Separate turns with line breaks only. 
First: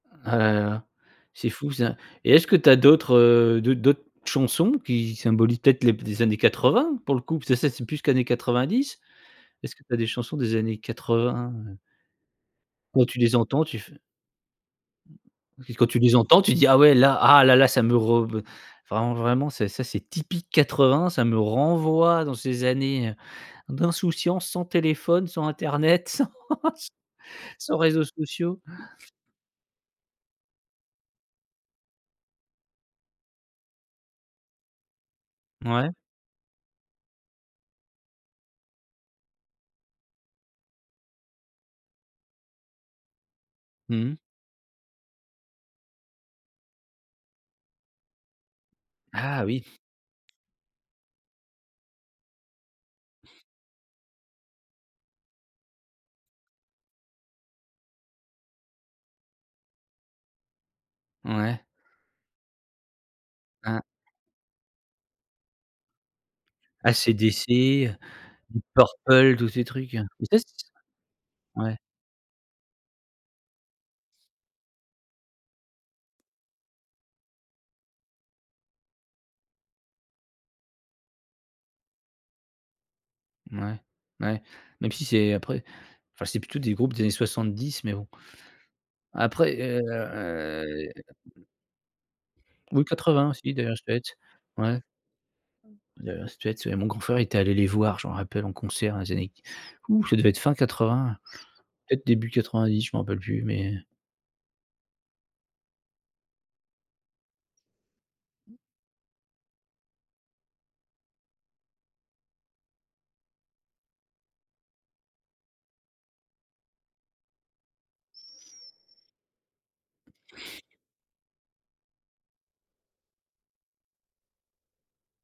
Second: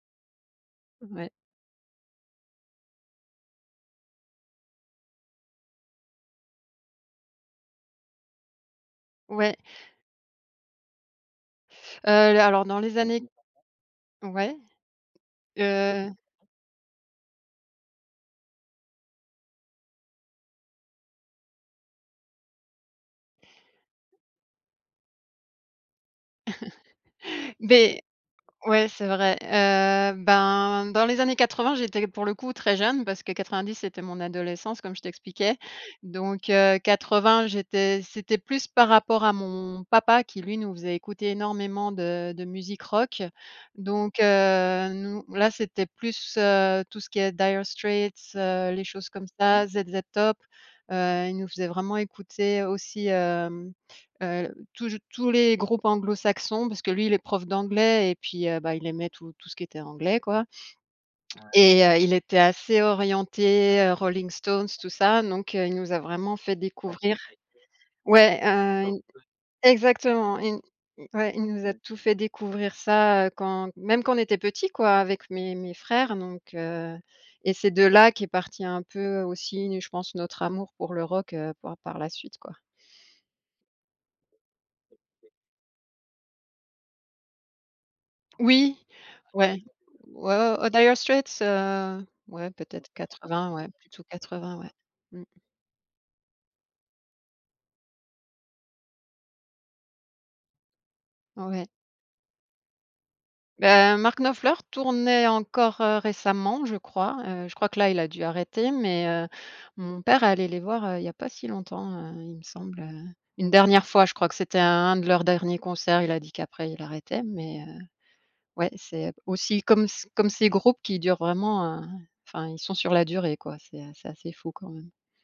Ah là là,
Ouais.
c'est fou ça et est-ce que tu as d'autres, heu, d'autres d'autres chansons, qui symbolisent peut-être les b des années 80 pour le coup? Parce que ça, c'est plus qu'années 90.
Ouais.
Est-ce que tu as des chansons des années 80? Heu
Heu, l alors dans les
quand tu
années
les entends, tu fais
ouais.
et puis, quand tu
Heu
les entends, tu dis: «Ah ouais là ah là là ça me re v enfin vraiment ça, c'est c'est typique 80, ça me renvoie dans ces années, heu, d'insouciance sans téléphone, sans internet, sans s sans
Beh
réseaux sociaux».
ouais, c'est vrai. Heu, ben, dans les années 80 j'étais pour le coup très jeune. Parce que 90, c'était mon adolescence, comme je t'expliquais
Ouais.
donc heu, 80, j'étais c'était plus par rapport à mon papa, qui lui, nous faisait écouter énormément de de musique rock
Mmh.
donc heu, nous là c'était plus, heu, tout ce qui est Dire Streets, heu, les choses comme
Ah oui.
ça. ZZ Top, heu, il nous faisait vraiment écouter aussi, hem heu, toujou tous les groupes anglo-saxons, parce que lui il est prof d'anglais et puis, heu, bah il aimait tout tout ce qui était anglais quoi
Ouais.
et heu, il était assez
Hein.
orienté, Rolling Stones, tout ça, donc heu, il nous a vraiment fait
AC
découvrir.
DC,
Ouais,
Deep
heu,
Purple tous ces trucs, heu, tu sais
exactement,
s
ils nous ouais il nous a
ouais.
tout fait découvrir ça, heu, quand même quand on était petits quoi, avec mes mes frères donc heu, et c'est de là, qu'est parti un peu aussi une je pense notre amour pour le rock, heu, par par la suite quoi.
Mouais. Mouais, même si c'est après enfin, c'est plutôt des groupes des années 70, mais bon
Oui!
après
Ouais,
et heu,
ouais, ouais, heu, Dire
m
Straits?
m
Heu, ouais peut
oui
être
quatre
quatre
vingt
vingt,
aussi,
ouais,
Dire
plutôt
Straits,
80, ouais.
ouais.
Mmh.
Dire Straits, ouais, mon grand frère était allé les voir, je m'en rappelle en concert dans les années q ouh! Ça devait être fin 80,
Ouais.
peut-être début 90, je m'en rappelle plus, mais
Beh, Mark Knopfler, tournait encore, heu, récemment je crois. Heu, je crois que là, il a dû
Mmh
arrêter mais, heu, mon père allait les voir, heu, il y pas si longtemps, heu, il me semble, heu. Une dernière fois je crois que c'était un un de leurs derniers concerts, il a dit qu'après, il arrêtait mais heu, ouais c'est aussi comme c comme c'est groupes qui durent vraiment, heu fin, ils sont sur la durée quoi, c'est, heu, c'est assez fou quand même!